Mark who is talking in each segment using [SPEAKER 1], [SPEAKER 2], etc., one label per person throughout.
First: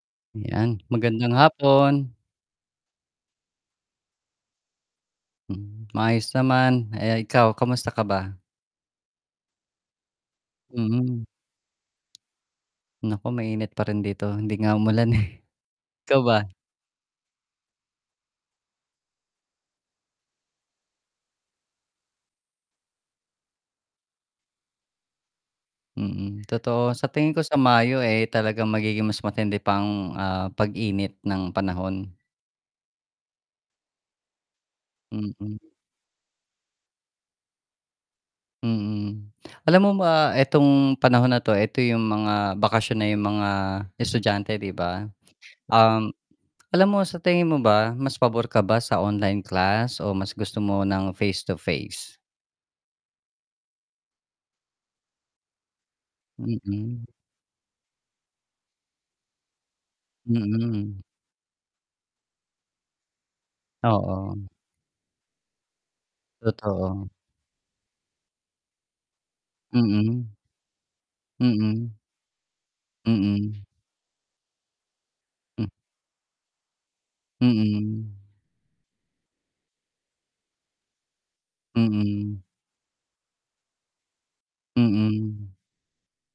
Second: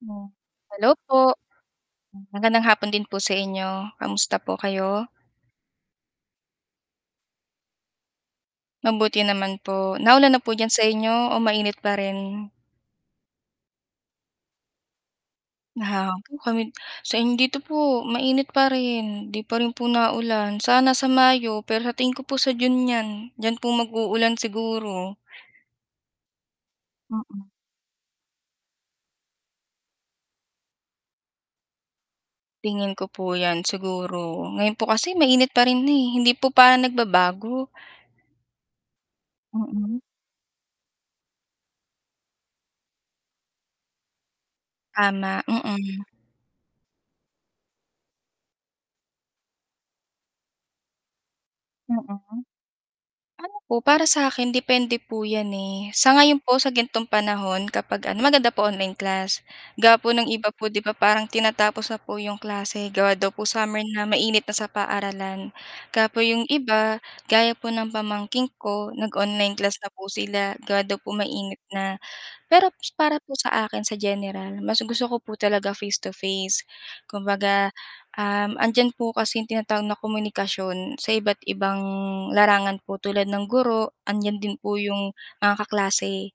[SPEAKER 1] [unintelligible]
[SPEAKER 2] 'Yan
[SPEAKER 1] Hello
[SPEAKER 2] magandang
[SPEAKER 1] po.
[SPEAKER 2] hapon.
[SPEAKER 1] Magandang hapon din po sa inyo, kamusta po kayo?
[SPEAKER 2] Hmm, maayos naman, eh, ikaw kamusta ka ba?
[SPEAKER 1] Mabuti naman po, naulan na po diyan sa
[SPEAKER 2] Mm.
[SPEAKER 1] inyo? O mainit pa rin?
[SPEAKER 2] Naku mainit pa rin dito hindi nga umulan eh. Ikaw
[SPEAKER 1] [unintelligible]
[SPEAKER 2] ba?
[SPEAKER 1] Kami same dito po mainit pa rin, 'di pa rin po naulan, sana sa Mayo pero sa tingin ko po sa June niyan, diyan po mag-uulan siguro.
[SPEAKER 2] Mm, totoo sa tingin ko
[SPEAKER 1] Mm.
[SPEAKER 2] sa Mayo, eh, talagang magiging mas matindi pa ang, ah, pag-init ng panahon.
[SPEAKER 1] Tingin ko po yan siguro. Ngayon po kasi mainit
[SPEAKER 2] Mm.
[SPEAKER 1] pa rin na, eh, hindi po pa nagbabago.
[SPEAKER 2] Mm, alam mo
[SPEAKER 1] Mm.
[SPEAKER 2] ba itong panahon na 'to, eto yung mga bakasyon na yung mga estudyante 'di ba?
[SPEAKER 1] Tama, mm.
[SPEAKER 2] Um, alam mo sa tingin mo ba mas pabor ka ba sa online class o mas gusto mo ng face to face?
[SPEAKER 1] Mm. Ano po para sa akin depende po 'yan, eh. Sa ngayon po sa
[SPEAKER 2] Mm.
[SPEAKER 1] ganitong panahon kapag ano maganda po online class. Gawa po ng iba po 'di ba
[SPEAKER 2] Mm.
[SPEAKER 1] parang tinatapos na po 'yong klase gawa daw po summer na,
[SPEAKER 2] Oo.
[SPEAKER 1] mainit na sa paaralan. Kaya po 'yong iba,
[SPEAKER 2] Totoo.
[SPEAKER 1] gaya po ng pamangkin ko, nag-online class na po
[SPEAKER 2] Mm.
[SPEAKER 1] sila gawa daw po mainit
[SPEAKER 2] Mm.
[SPEAKER 1] na. Pero para po
[SPEAKER 2] Mm.
[SPEAKER 1] sa akin sa general, mas gusto ko po
[SPEAKER 2] M.
[SPEAKER 1] talaga face to face, kumbaga,
[SPEAKER 2] Mm.
[SPEAKER 1] um, 'andiyan po kasi yung tinatawag na komunikasyon sa iba't ibang
[SPEAKER 2] Mm.
[SPEAKER 1] larangan po tulad ng guro, andiyan din po yung,
[SPEAKER 2] Mm.
[SPEAKER 1] ah, kaklase,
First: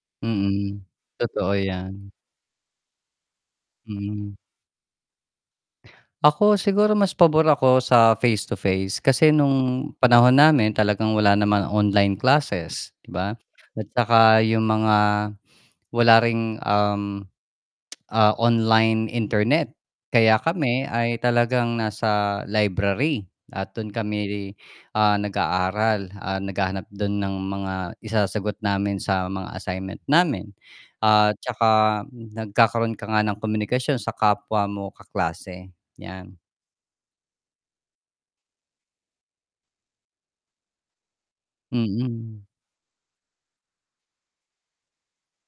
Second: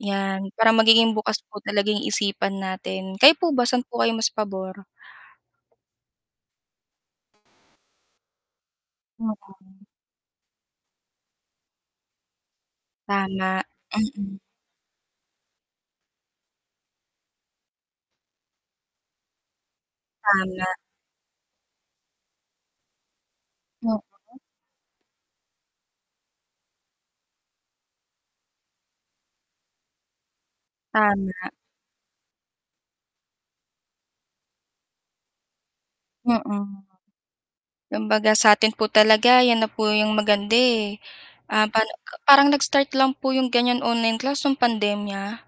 [SPEAKER 1] yan. Parang
[SPEAKER 2] Mm,
[SPEAKER 1] magiging bukas
[SPEAKER 2] totoo
[SPEAKER 1] po talaging yung
[SPEAKER 2] yan.
[SPEAKER 1] isipan natin. Kayo po ba saan po kayo mas
[SPEAKER 2] Mm.
[SPEAKER 1] pabor?
[SPEAKER 2] Ako siguro mas pabor ako sa face to face kasi
[SPEAKER 1] Mm.
[SPEAKER 2] nung panahon namin talagang wala namang online classes. 'Di ba?
[SPEAKER 1] Tama,
[SPEAKER 2] At
[SPEAKER 1] mm.
[SPEAKER 2] saka yung mga, wala ring um, ah, online internet. Kaya
[SPEAKER 1] Tama.
[SPEAKER 2] kami ay talagang nasa library at dun
[SPEAKER 1] Oo.
[SPEAKER 2] kami, ah, nag aaral, ah, naghahanap dun ng mga isasagot namin sa mga assignment namin. At
[SPEAKER 1] Tama.
[SPEAKER 2] tsaka nagkakaroon ka nga ng komunikasyon sa kapwa mo kaklase, yan.
[SPEAKER 1] Mm. Kumbaga sa 'tin po talaga 'yan na po 'yong maganda eh. Ah, pano parang po
[SPEAKER 2] Mm.
[SPEAKER 1] parang nag-start lang po 'yong ganyan online class nung pandemya.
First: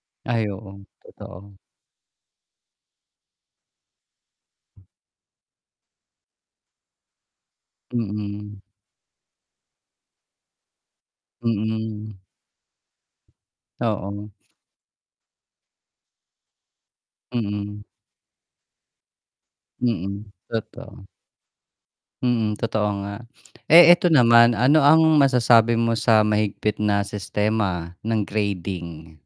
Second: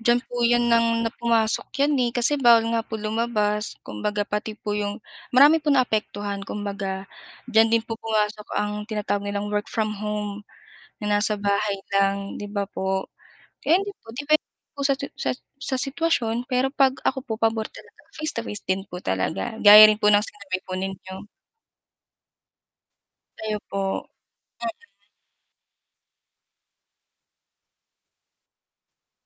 [SPEAKER 1] Diyan po
[SPEAKER 2] Ay
[SPEAKER 1] 'yon
[SPEAKER 2] oo,
[SPEAKER 1] nang na
[SPEAKER 2] totoo.
[SPEAKER 1] pumasok 'yan, eh, kasi bawal nga po lumabas kumbaga pati po 'yong marami pong naapektuhan kumbaga. Diyan din po pumasok
[SPEAKER 2] Mm.
[SPEAKER 1] ang tinatawag nilang work from home, na nasa bahay
[SPEAKER 2] Mm.
[SPEAKER 1] lang 'di ba po. Kaya yun din po
[SPEAKER 2] Oo.
[SPEAKER 1] depende po sa sa sa sitwasyon pero 'pag ako po pabor
[SPEAKER 2] Mm.
[SPEAKER 1] talaga face to face din po talaga gaya rin po ng
[SPEAKER 2] Mm,
[SPEAKER 1] sinabi po
[SPEAKER 2] totoo.
[SPEAKER 1] ninyo.
[SPEAKER 2] Mm, totoo nga.
[SPEAKER 1] Kayo po?
[SPEAKER 2] Eh, eto naman ano ang
[SPEAKER 1] Mm.
[SPEAKER 2] masasabi mo sa mahigpit na sistema ng grading?